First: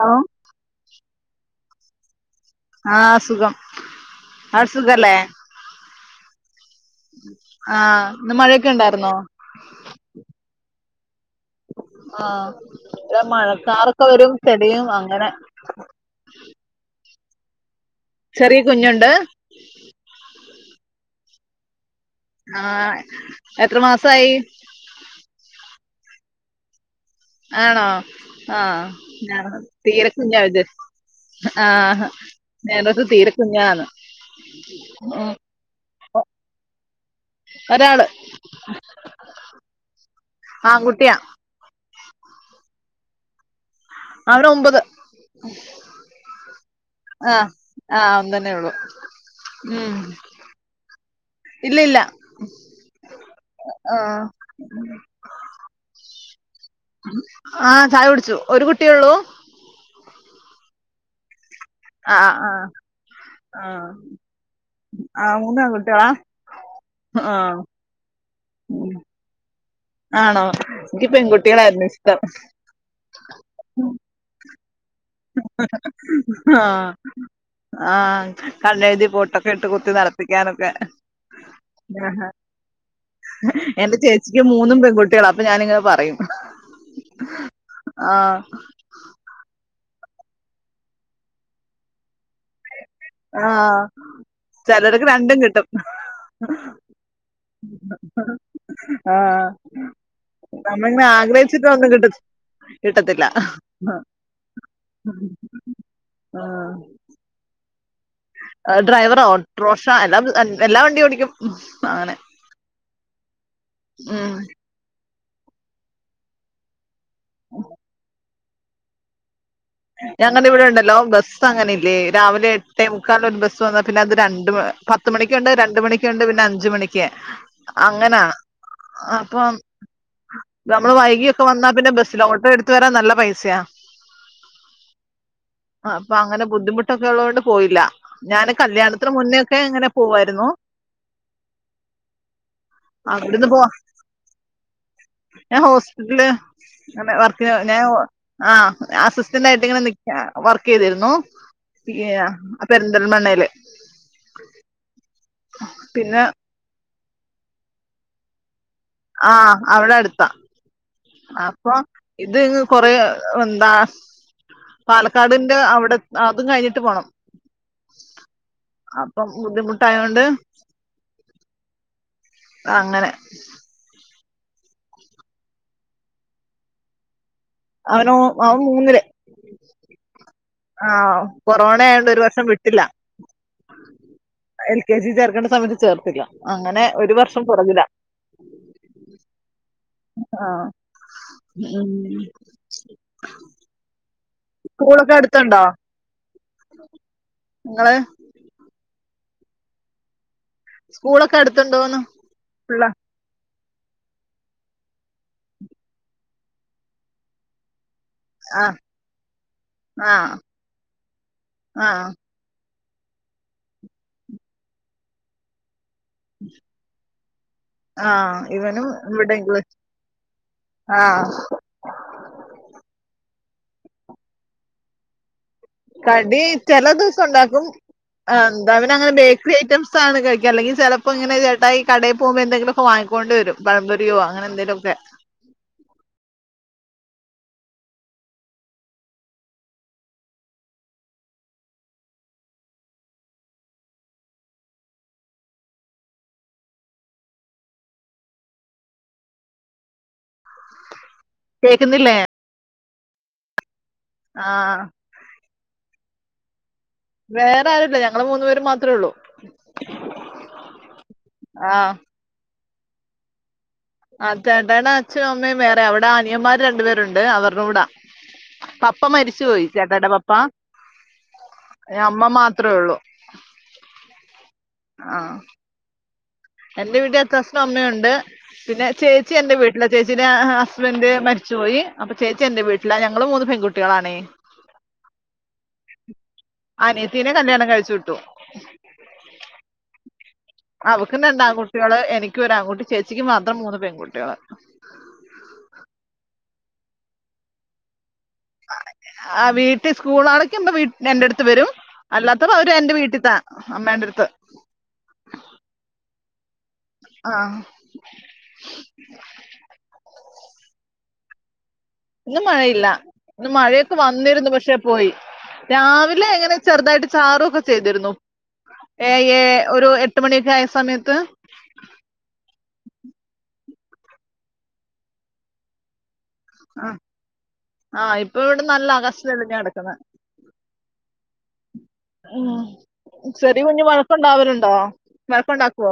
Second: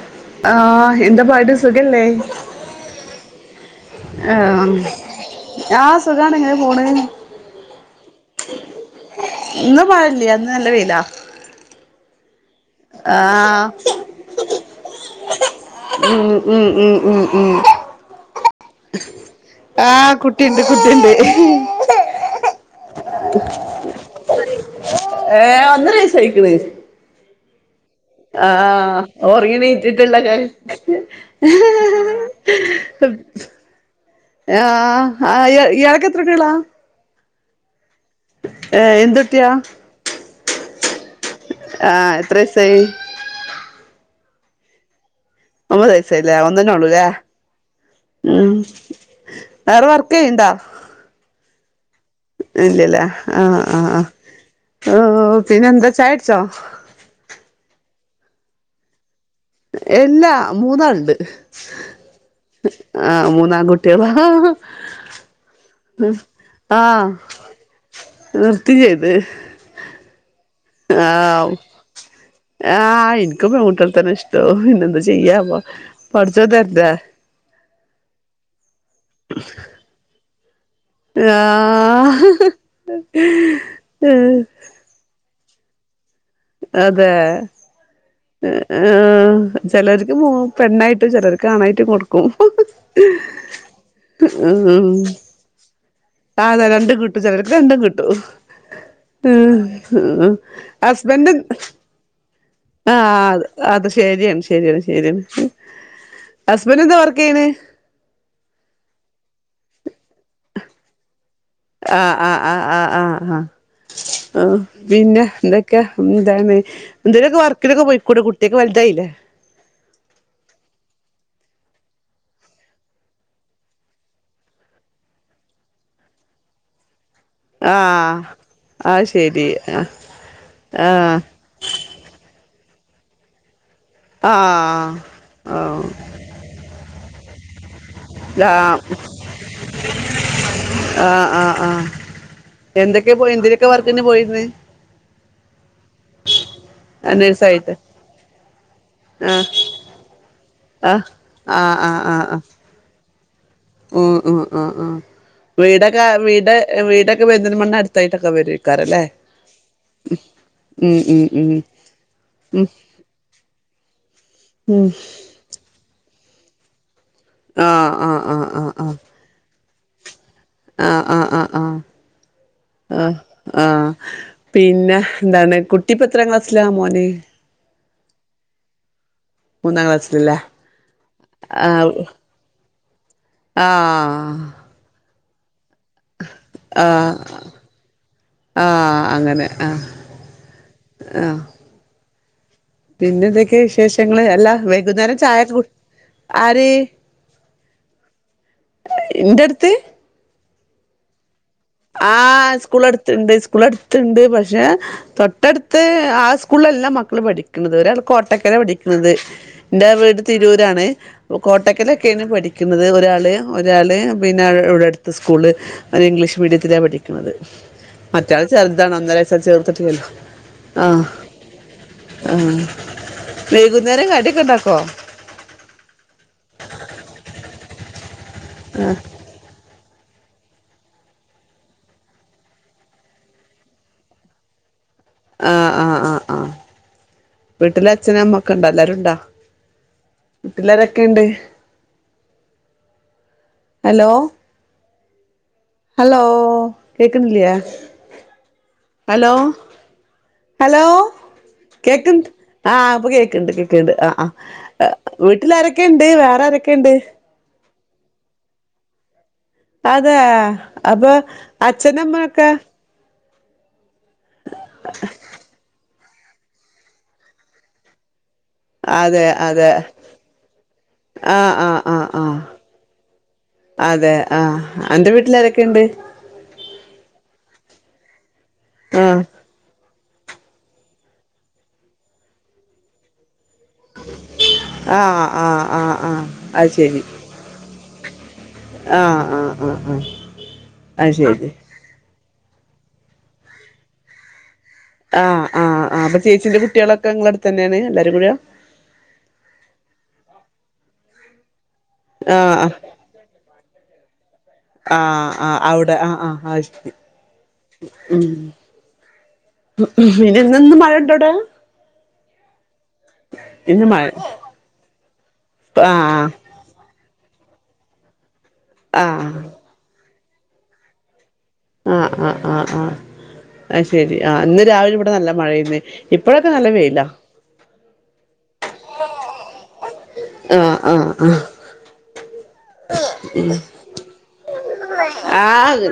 Hello ആഹ് എന്താ പാടിസ് സുഖല്ലെ ആഹ് സുഖം ആഹ് സുഖല്ലേ ആഹ് സുഖാണ് ങ്ങ പോണ് ആഹ് ഇന്ന് മഴയൊക്കെ ഉണ്ടായിരുന്നോ ഇന്ന് മഴല്ല ഇന്ന് നല്ല വെയിലാ ആഹ് ഇവിടെ ആഹ് മഴക്കാറൊക്കെ വരും ചെടിയും അങ്ങനെ ഉം ഉം ഉം ഉം ഉം ചെറിയ കുഞ്ഞുണ്ട് ആഹ് കുട്ടിണ്ട് കുട്ടിണ്ട് ആഹ് എത്ര മാസായി ഏഹ് ഒന്നര വയസായിക്കണ് ആണോ ആഹ് ഞാൻ ഉറങ്ങി തീരെ എണീറ്റിട്ടുള്ള കുഞ്ഞാ ഇത് ആഹ് ഞാനോർത്തു തീരെ കുഞ്ഞാന്ന് ഉം ആ ഇയ്യാൾക്ക് എത്ര കുട്ടികളാ ഒരാള് ഏ എന്ത് കുട്ടിയാ ആൺകുട്ടിയാ ആ എത്ര വയസായി അവന് ഒമ്പത് ഒമ്പത് വയസായാല്ലേ അവൻ തന്നെ ഉള്ളൂല്ലേ ആഹ് ആഹ് അവൻ തന്നെ ഉം ഉള്ളു വേറെ ഉം വർക്ക് ചെയ്യുന്നുണ്ടോ ഇല്ല ഇല്ല ഇല്ലല്ല ആ ആ ആഹ് ആ പിന്നെ എന്ത് ചായുട് ച്ചോ ആ ചായ കുടിച്ചു ഒരു കുട്ടിയേള്ളൂ എല്ലാ മൂന്നാള്ണ്ട് ആഹ് ആഹ് ആ ആഹ് മൂന്നാൺകുട്ടിയളാ ആഹ് മൂന്ന് ആൺകുട്ടികളാ ആ ആഹ് നിർത്തിം ചെയ്ത് ഇനിക്ക് പെൺകുട്ടിളായിരുന്നു ആ ഇനിക്കും പെൺകുട്ടിളെ തന്നെ ഇഷ്ടോ എന്ത് ചെയ്യാപ്പൊ പടച്ചോൻ തര്ണ്ടേ ആ കണ്ണെഴുതി പൊട്ടൊക്കെ ഇട്ട് കുത്തി നടപ്പിക്കാനൊക്കെ ങേ ഹെ ആഹ് എന്റെ ചേച്ചിക്ക് മൂന്നും പെൺകുട്ടികളാ അപ്പ ഞാനിങ്ങനെ പറയും അതെ ആഹ് ആ ചെലര് യുവു പെണ്ണായിട്ടും ചെലർക്ക് ആണായിട്ടും കൊടുക്കും ആഹ് ഉം ചിലർക്ക് രണ്ടും കിട്ടും ആ അതാ രണ്ടും കിട്ടും ചിലർക്ക് രണ്ടും കിട്ടും ആഹ് നമ്മളിങ്ങനെ ഹസ്ബൻഡന്റ് ആഗ്രഹിച്ചിട്ട് ഒന്നും കിട്ട ആ കിട്ടത്തില്ല അ അത് ശരിയാണ് ശരിയാണ് ശരിയാണ് ഹസ്ബൻഡ എന്താ വർക്ക് ചെയണ്? ഡ്രൈവറ ഓട്ട്രോഷ എല്ലാം എല്ലാ വണ്ടിയോടിക്കും. ആഹ് ആ ആ ആഹ് ആഹ് ആഹ് ഉം ആഹ് പിന്നെ? എന്തൊക്ക ഇന്നിതാണ് എന്തെലൊക്കെ വർക്കിനൊക്കെ പോയികൂടെ കു ട്ട്യക്ക വൽതായില്ലേ? ഞങ്ങടെ ഇവിടെ ഉണ്ടല്ലോ ബസ് അങ്ങനെ ഇല്ലേ രാവിലെ എട്ടേ മുക്കാല ഒരു ബസ് വന്ന പിന്നെ അത് രണ്ട് പത്ത് മണിക്കുണ്ട് രണ്ട മണിക്കുണ്ട് പിന്നെ അഞ്ചു മണി ആ അങ്ങനാ അത് ശരി അപ്പം ആ നമ്മൾ ആ വൈകിയൊക്കെ വന്നാ പിന്നെ ബസിൽ ഓട്ടോ എടു ത്തുവരാൻ നല്ല പൈസയാ. ആഹ് ആ അപ്പൊ അങ്ങനെ ബുദ്ധിമുട്ടൊ ക്കെ ഒള്ളുകൊണ്ട് പോയില്ല. ഞാന് ആ കല്യാണത്തിന് മുന്നേക്കെ ഇങ്ങനെ പോവായിരുന്നു ആഹ് ആഹ് ആ എന്തൊക്കെ അവിടുന്ന് പോ എന്തിനൊക്കെ വർക്കിന് പോയിന്ന്? ഞാൻ ഹോസ് െ [unintelligible] വർക്ക് ഞാൻ നേഴ്സായിട്ട് ആ ആ [unintelligible] [unintelligible] ആ വർക്കയ്തിരുന്ന് അപ്പൊ ന്തൽമണ്ണയില് അ ആ ആ വീടക്ക പിന്നെ വീട് വീടൊക്ക പെരിന്തൽമണ്ണ അടുത്തായിട്ടൊക്കെ വരോ ആഹ അവിടെ അടുത്താ ഉം ഉം ഉം അപ്പൊ ഇത് ഉം കൊറ എന്താ ഉം പാലക്കാടിന്റെ അവിടെ അതും കഴിഞ്ഞട്ട് പോകണം ആഹ് ആഹ് ആഹ് ആഹ് അപ്പം [unintelligible] തയോണ്ട് അങ്ങനെ ആഹ ആഹ പിന്നെ എന്താണ് കുട്ടി പ്പം എത്ര ക്ലാസ്സിലാ മോന് അവന അവൻ മൂന്നില് മൂന്നാം ക്ലാസ്സിലല്ലേ ആ കൊറോണ ആയണ്ട് ഒരു വർഷം വിട്ടില്ല ആഹ സമയത ആഹ ആഹ അങ്ങനെ ആഹ ആഹ ഉ പിന്നെ ന്തൊക്കെ വിശേഷ ങ്ങള് അല്ലാ വൈകുന്നേരം ചായ ആര് ഇങ്ങള് ഇന്റെടുത്ത് സ്കൂളൊക്കെ അടുത്തുണ്ടോന്ന് ആഹ് സ്കൂൾ പിള്ള അട്ത്ത്ണ്ട് സ്കൂൾ അട്ത്തുണ്ട് പഷേ തൊട്ടടുത്ത് ആ സ്കൂളെല്ല മക്കൾ പഠിക്കുന്നത് ഒരാൾ കോട്ടക്കല ആ പഠിക്കുന്നത് എന്റെ ആ വീട് തിരൂരാണ് ആ കോട്ടക്കല ഒക്കെയാണ് പഠിക്കുന്നത് ഒരാള് ഒരാള് പിന്നെ ബടെ അടുത്ത സ്കൂള് മീഡിയത്തില പഠിക്കുന്നത് ആ മറ്റാള് ഇവനും ചെറുതാണ് ഒന്നര ഇവിടെ വയസ്സാ ഇംഗ്ലീഷ് ചേർത്തിട്ടില്ലല്ലോ ആഹ ആ ആ വൈകുന്നേരം കടിയൊക്കെ ഉണ്ടാക്കോ കടി ചെല ദിവസം ഉണ്ടാക്കും ആ എന്താ ആഹ് അവന അങ്ങനെ ബേക്കറി ഐറ്റംസ് [unintelligible] ചെലപ്പോ ഇങ്ങനെ ചേട്ടായി ഈ കടേ പോകുമ്പോ എന്തെങ്കിലും വാങ്ങിക്കൊണ്ട് വരും പഴം പൊരിയോ അങ്ങനെ എന്തെലുമൊക്കെ ആഹ ആഹ് ആഹ് ആഹ വീട്ടിലെ അച്ഛനും അമ്മക്കെ ഉണ്ടോ എല്ലരും ണ്ടാ വീട്ടിലാരൊക്കെ ഇണ്ട് അലോ ഹലോ കേക്കുന്നില്ലേ ഹലോ ഹലോ കേക്ക്‌ കേക്കുന്നില്ലേ ആഹ് ഇപ്പൊ കേൾക്കുന്നുണ്ട് ണ്ട് ആ ആ ആഹ് വീട്ടിൽ ആരൊക്ക ഉണ്ട് അ വേറെ [unintelligible] [unintelligible] ആരുമില്ല ഞങ്ങള് മൂന്ന് പേര് മാത്രേ ഉള്ളൂ അതെ അപ്പൊ ആഹ് അച്ഛനമ്മൊക്കെ- അതേ അതാണ് അച്ഛും അമ്മയും വേറെ അവിടെ- ആ ആനിയന്മാര് രണ്ടു പേരുണ്ട് അവരുടെ കൂടാ പപ്പ അതെ മരിച്ചു പോയി അതെ ചേട്ടായിടെ പപ്പ ആ ആഹ് ആ ആ അമ്മ മാത്രേ ഉള്ളൂ അതെ ആ നിന്റെ ആഹ് വീട്ടിലരൊക്കെയുണ്ട് എന്റെ വീട്ടിൽ അച്ചാച്ചനും അമ്മയുണ്ട് പിന്നെ ആഹ് ചേച്ചി എന്റെ വീട്ട- ഇല്ല ചേച്ചിന്റെ ഹസ്ബന്റ് മരിച്ചു പോയി അപ്പൊ ചേച്ചി എന്റെ വീട്ടില ഞങ്ങള് മൂന്ന്- പെൺകുട്ടികളാണേ ആ ആഹ് ആഹ് ആഹ് അത് ശരി അനിയത്തീനെ കല്യാണം [inaudible] ആഹ് ആഹ് ആഹ് ആഹ് [unintelligible] അവക്കും രണ്ട് ആൺകുട്ടികള് എനിക് ക്ക് ഒരു ആൺകുട്ടി ചേച്ചിക്ക് മാത്രം മൂന്ന് പെൺകുട്ടികള് ആഹ് ആഹ് അപ്പൊ ചേച്ചിന്റെ കുട്ടികളൊക്കെ ഇങ്ങടുത്തന്നെയാണ് എല്ലാരും കൂടിയാ ആ വീട്ടി സ്കൂൾ അടയ്ക്കുമ്പോ എൻറടുത്ത് വെരും അല്ലാത്തത് അവര് ആഹ് എന്റെ വീട്ടിത്താ അമ്മേൻ്റെ അടു ത്ത് ആഹ് ആഹ് അവിടെ ആഹ് ആഹ് അത് ശെ ആ ഉം ഇഞ്ഞി ഇന്ന് മഴ [unintelligible] ഇന്ന് മഴയില്ല ഇന്ന് മഴയൊക്കെ വന്നിരുന്നു, പക്ഷെ പോയി, രാവിലെ ആഹ് ഇങ്ങനെ ചെറുതായിട്ട് ചാറും ഒക്കെ ചെയ്തിരുന്നു. ഏ ആഹ് ഒരു എ എട്ട് മണിയൊക്കെ ആയ സമയത്ത് ആ ശെരി ആ ഇന്ന് രാവിലെ ഇവടെ നല്ല മഴയേന്ന് ഇപ്പഴൊക്കെ നല്ല ആ, വെയിലാ. ആ ഇപ്പൊ ഇവിടെ നല്ല ആകാശം തെളിഞ്ഞാ കെടക്കുന്നെ. ആഹ് ആഹ് ആഹ് ഉം ചെറിയ കുഞ്ഞ് വഴക്കുണ്ടാവലു ആഹ്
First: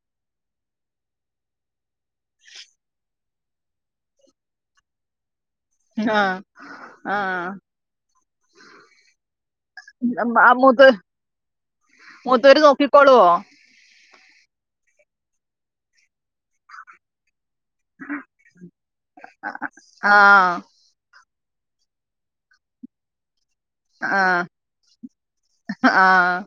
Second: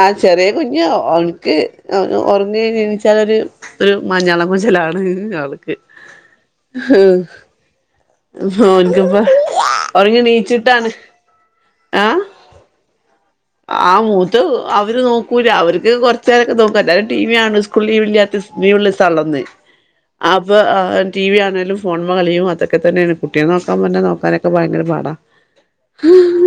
ആഹ് ചെറിയ കുഞ്ഞ് ഓൻക്ക് [unintelligible] ഒർങ്ങി എണീച്ചാലൊരു ഒരു മഞ്ഞള മുജലാണ് ആൾക്ക് ആഹ് ആഹ് ഓൻക്കിപ്പൊ ഉറങ്ങി ഉം, ആ നീച്ചിട്ടാണ് മൂത്ത് ആഹ് മൂത്തവര് നോക്കിക്കോളുവോ ആഹ് മൂത്ത് അവര് നോക്കൂല അവർക്ക് കൊറച്ചേരൊക്കെ നോക്കും എല്ലാരും ടി വി ആണ് ഉസ് കൂൾ ലീവില്ലാത്ത സ ലീവ്ള്ളോസ്സാണല്ലോ ഇന്ന് ആ അപ്പൊ [unintelligible] ടി വി കാണലും ഫോൺമ്മ കളിയും അതൊക്കെ തന്നെയാണ് കുട് കുട്ടിയ നോക്കാൻ പറഞ്ഞ നോക്കാനൊക്കെ ആഹ് ഭയങ്കര പാടാ ആഹ്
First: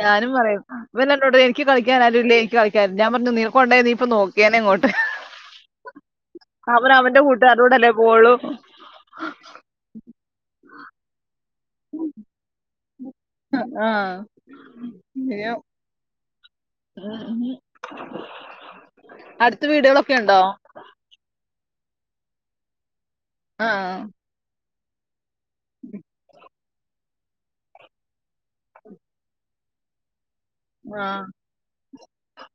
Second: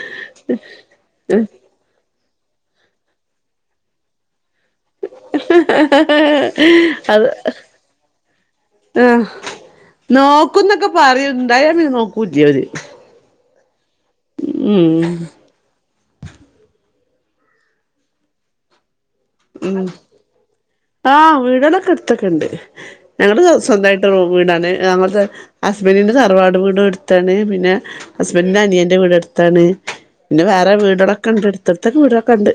ഞാനും പറയും [unintelligible] എനിക്ക് കളിക്കാൻ ആരുല്ലേ [unintelligible] ഞാൻ പറഞ്ഞു നീക്കൊണ്ടോയാ നീപ്പൊ നോ അവൻ അവന്റെ അത് കൂട്ടുകാരോടല്ലേ പോളൂ ആഹ് നോക്കുന്നൊക്കെ പറയൺ [unintelligible] നോക്കൂല്ല്യ അവര് ആഹ് [unintelligible] [unintelligible] അടുത്ത് ഉം വീടുകളൊക്കെ ഉണ്ടോ ആ വീട്കളൊക്കെ ക്കെട്ത്തൊക്കെണ്ട് ഞങ്ങട് ആഹ് സ്വന്തായിട്ട് റൂമ് വീടാണെ നമ്മക്ക് ഹസ്ബന്റിന്റെ തറവാട് വീടും അട്ത്താണ് പിന്നെ ഹസ്ബന്റിന്റെ അനിയന്റെ വീടും എട്ത്താണ് പിന്നെ വേറെ ആഹ് വീടൊളൊക്കെണ്ട് എട്ത്തെട്ത്തൊക്ക വീടെളൊക്കെണ്ട്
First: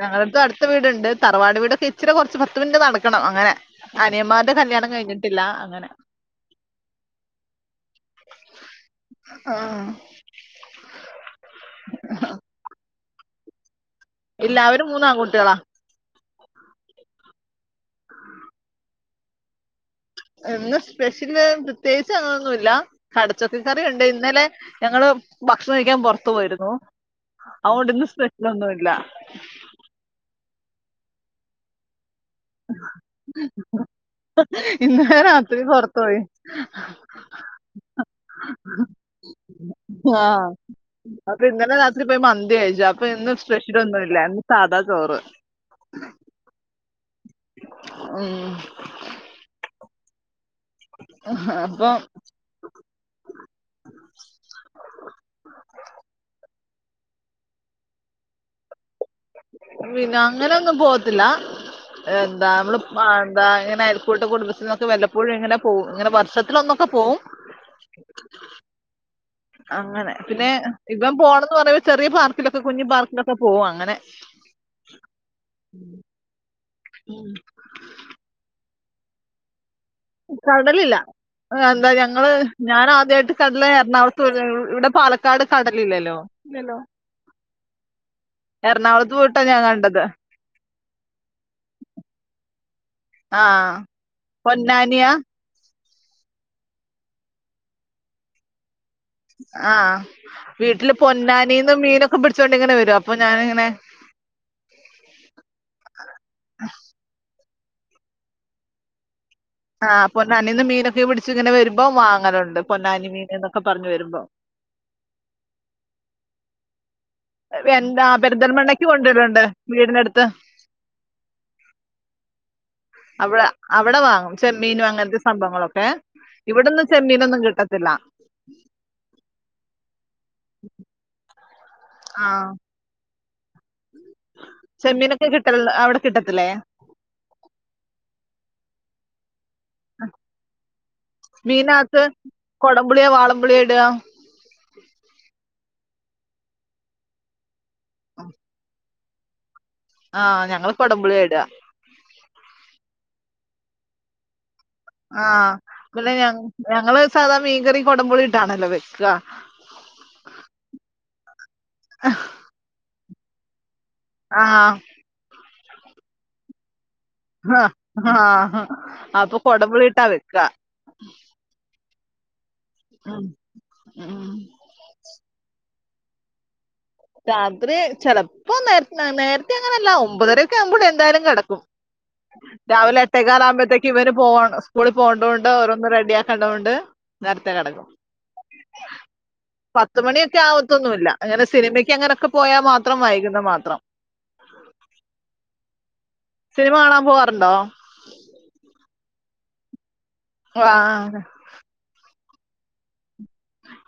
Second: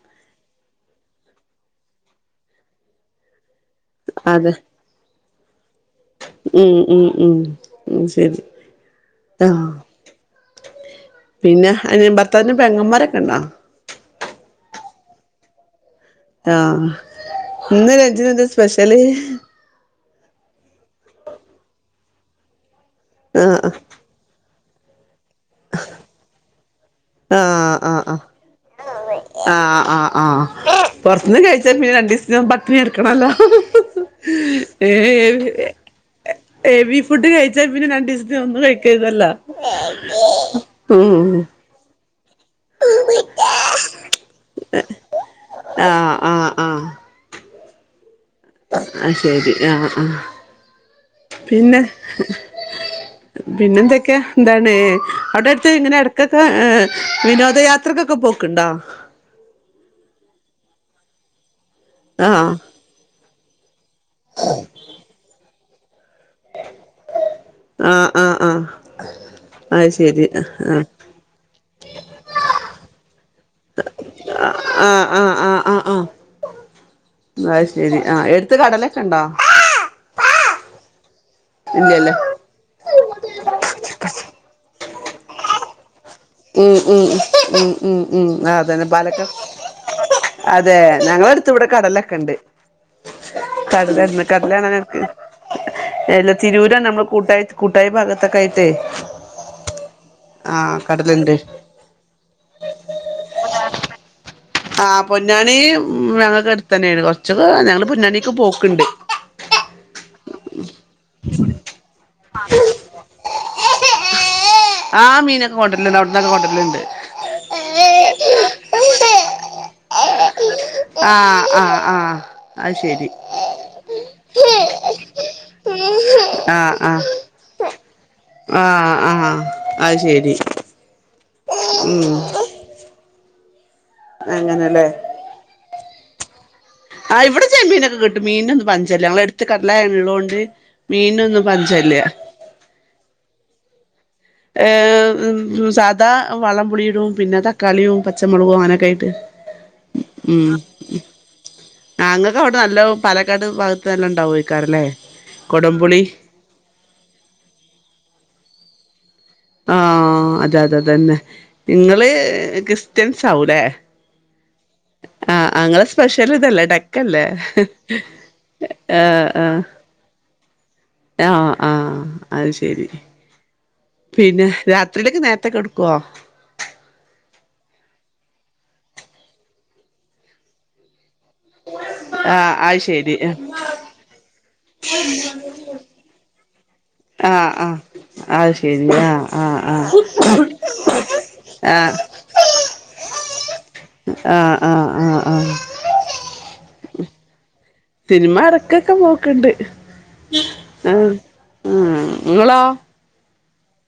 ഞങ്ങൾത് അട്ത്ത് വീട്ണ്ട് ത റവാട് വീടൊക്കെ ഇച്ചെരെ കൊർച്ച് പത്ത് മിനിറ്റ് നട്ക്ക്ണം അങ്ങനെ അതെ അനിയമ്മാരുടെ കല്യാണം കയ്ഞ്ഞ് ട്ട്ല്ല അങ്ങനെ ഉം ഉം ഉം ഉം ശെരി താ ആഹ് പിന്നെ ഏ ഭർത്താവിന്റെ പെങ്ങന്മാരെ ക്കണ്ടാ ഇല്ല അവര് മൂന്നാങ്കുട്ട്യാളാ ആ ഇന്ന് ലഞ്ചിനെന്താ സ്പെഷല് ഇന്ന് സ്പെഷ്യല് പ്രത്യേകിച്ച് അങ്ങനൊന്നു ഇല്ല കടച്ചത്തി ആഹ് കറിയുണ്ട് ഇന്നലെ ഞങ്ങള് ഭക്ഷണം കഴിക്കാൻ പൊറത്തു പോയിരുന്നു ആഹ് അതുകൊണ്ട് ആഹ് ഇന്ന് ആഹ് സ്പെഷ്യലൊന്നും ഇല്ല പൊറത്തെന്ന് കഴിച്ചാ പിന്നെ രണ്ടീ സം പട്ടിണി കെടക്കണോല്ലോ ഏ ഇന്നലെ രാത്രി പുറത്തു പോയി ഹെവി ഫുഡ് കഴിച്ചാ പിന്നെ രണ്ടീസത്തിനൊന്നും കഴിക്കരുതല്ലോ ഇതിപ്പോ മ ന്തിയാ കഴിച്ചേ അപ്പൊ ഇന്ന് സ്പെഷ്യലൊന്നും ഇല്ല ഇന്ന് സാധാ ചോറ് ഉം. ആ ശരി ആഹ്. ആഹ്. പിന്നെ അപ്പൊ പിന്നെ എന്തൊക്കെയാ എന്താണ് അവിടെ അടുത്ത് ഇങ്ങനെ എടക്കൊക്കെ ഏ വിനോദയാത്രക്കൊക്കെ പോക്കുണ്ടോ വിനോ അങ്ങനെയൊന്നും പോവത്തില്ല ആഹ് എന്താ നമ്മള് അ അങ്ങനെ കൂട്ട കുടുംബത്തിന്നൊക്കെ വല്ലപ്പോഴുംങ്ങനെ പോവുംങ്ങനെ വഷത്തില് ഒന്നൊക്കെ പോവും. ആഹ് ആഹ് ആഹ് അത് അങ്ങനെ ശരി പിന്നെ ആഹ് ഇപ്പം പോണന്ന് പറയ ചെറിയ പാർക്കൊക്കെ കുഞ്ഞഞ് പാർിലൊക്ക പോകും അങ്ങനെ ആഹ് ആഹ് ആഹ് ആഹ് ആഹ്. ഉം. ആഹ് ശെരി ആഹ് എടുത്ത കടലേ [unintelligible] ണ്ടോ? കർടലില്ല. എന്താ ഞങ്ങള് ഞാൻ ആദ്യായിട്ട് കടൽ എറണാകുളു ഇവിടെ പാലക്കാട് കടലില്ലല്ലോ? ഉം ഇല്ലല്ലോ ഉം ഉം ഉം മ് ഉം അതന്നെ എറണാകുളത്ത് പാലക്ക പോയിട്ടാ ഞാൻ കണ്ടത് അതെ ഞങ്ങള് അട ത്ത് ഇവിടെ കടലൊക്കെണ്ട് ആഹ് കടലാന്ന് കടലാണാ അനക്ക് പൊന്നാനിയാ ല്ല തിരൂര നമ്മുടെ കൂട്ടായ് കൂട്ടായി ഭാഗത്തൊക്കെ ആയിട്ടേ ആഹ് ആഹ് വീട്ടില് കടലുണ്ട് പൊന്നാനീന്ന് മീനൊക്കെ പിടിച്ചൊണ്ട് ഇങ്ങനെരും അപ്പോ ഞാനിങ്ങനെ ആ ആഹ പൊന്നാണി ഞങ്ങൾക്ക് എടുത്ത് തന്നെയാണ് കൊറച്ചും അ ഞങ്ങള്ൾ പൊുന്നാനിക്ക പോക്കണ്ട് ആ പൊന്നാനിന്ന് മീനൊക്കെ പിടിച്ചച്ച് ഇങ്ങനെ വരുമ്പോ വാങ്ങാനണ്ട് പൊന്നാനി മീൻൊക്കെ പറഞ്ഞു വരുമ്പോ ആഹ് മീനൊക്കെ കൊണ്ടർ ല്ണ്ട് അവിട്ന്നാട്ട് കൊണ്ടർ ല്ണ്ട് എന്താ പെരുതൽ മണ്ണക്ക് കൊണ്ട രൽ വീടിനടുത്ത് ആഹ ആഹ് ആഹ ആ ശരി അവിടെ ഏ ആഹ ആഹ ആഹ ആഹ് അത് ശരി ഉം ആഹ് അങ്ങനെല്ലേ ചെമ്മീനൊക്കെ കിട്ടല് അവിടെ കിട്ടത്തില്ലേ ആഹ ഇവിടെ്യാൻീൊക്കെ കിട്ട മീന ഒന്ന പഞ്ചല്ല ഞങ്ങൾ ട് [unintelligible] മീനൊന്നും പഞ്ചല്ല പുളി യാ ഇടാ ഏ സാധാ വളം പുളിയിടും പിന്നെത കളിയും പച്ചമുളകും അങ്ങനൊക്കെ [unintelligible] ആഹ ഞങ്ങള് കൊടുമ്പുളിട നല്ലോ പാലക്കാട് ഭാഗത്ത്നല്ല ണ്ടാവുയ് ആഹ പിന്നെ ഞാ ഞങ്ങള് സാധാ മീൻകറി കോടംപുളി ഇട്ടാണല്ലോ വെ കാ ആ അതെ അതെതന്നെ നിങ്ങള്കിഷ് ത്തിൻസാവുലെ ആ ആ ആ ങ്ങളെ സ്പെഷ്യൽ ഇതല്ലേ ഡക് ആ ആ അപ്പൊ കൊടമ്പുളിട്ടാവ ക ആ ആ അത്ഥ രി ഉം ഉം പിന്നെ രാത്രിയിലേക്ക് നേരത്തെകെടുക്കോ ഗഹ രാത്രി ചെലപ്പോ നേ നേരത്തെ അങ്ങനെയല്ല ഒമ്പതരൊക്കെ ആവുമ്പോ എന്തായാലും ടക്കും ആഹ് അത് രാവിലെ ശരി എട്ടേക്കാൽ ആകുമ്പോഴത്തേക്ക് ഇവര് പോ സ്കൂളിൽ പോണ്ടോണ്ട് ഓരോന്ന് ഓരോന്നന്ന് റെഡി ആക്കേണ്ടത് കൊണ്ട് ണ്ട് ആ ആ അ ശരി ആ ആ ആ ആ ങ്ങനൊക്കെ പോയാൽ മാത്രം വൈകും മാത്രം ആ ആ ആ ആ സിനിമകാണൻ പോവാറുണ്ടോ സിനിമ ഇടക്കൊക്കെ പോ ക്ക് ണ്ട് ആ ആഹ് മം ങ്ങളോ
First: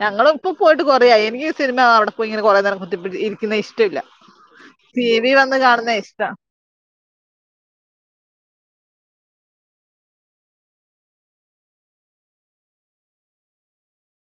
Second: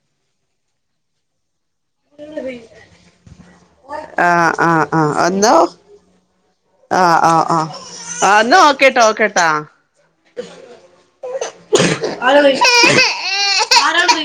ഞങ്ങൾ ഇപ്പൊ പോയിട്ട് കൊറയായി എനിക്ക് സിനിമ അവിടെ പോയി ഇങ്ങനെ കൊറെ നേരം കുത്തിപ്പ ഇരിക്കുന്ന ഇഷ്ടല്ല ആഹ് ആഹ് ടി ആഹ് വി എന്നോ വന്ന് കാണുന്ന ഇഷ്ടം ആ ന്ന ഓക്കേട്ടാ ഓക്കേട്ടാ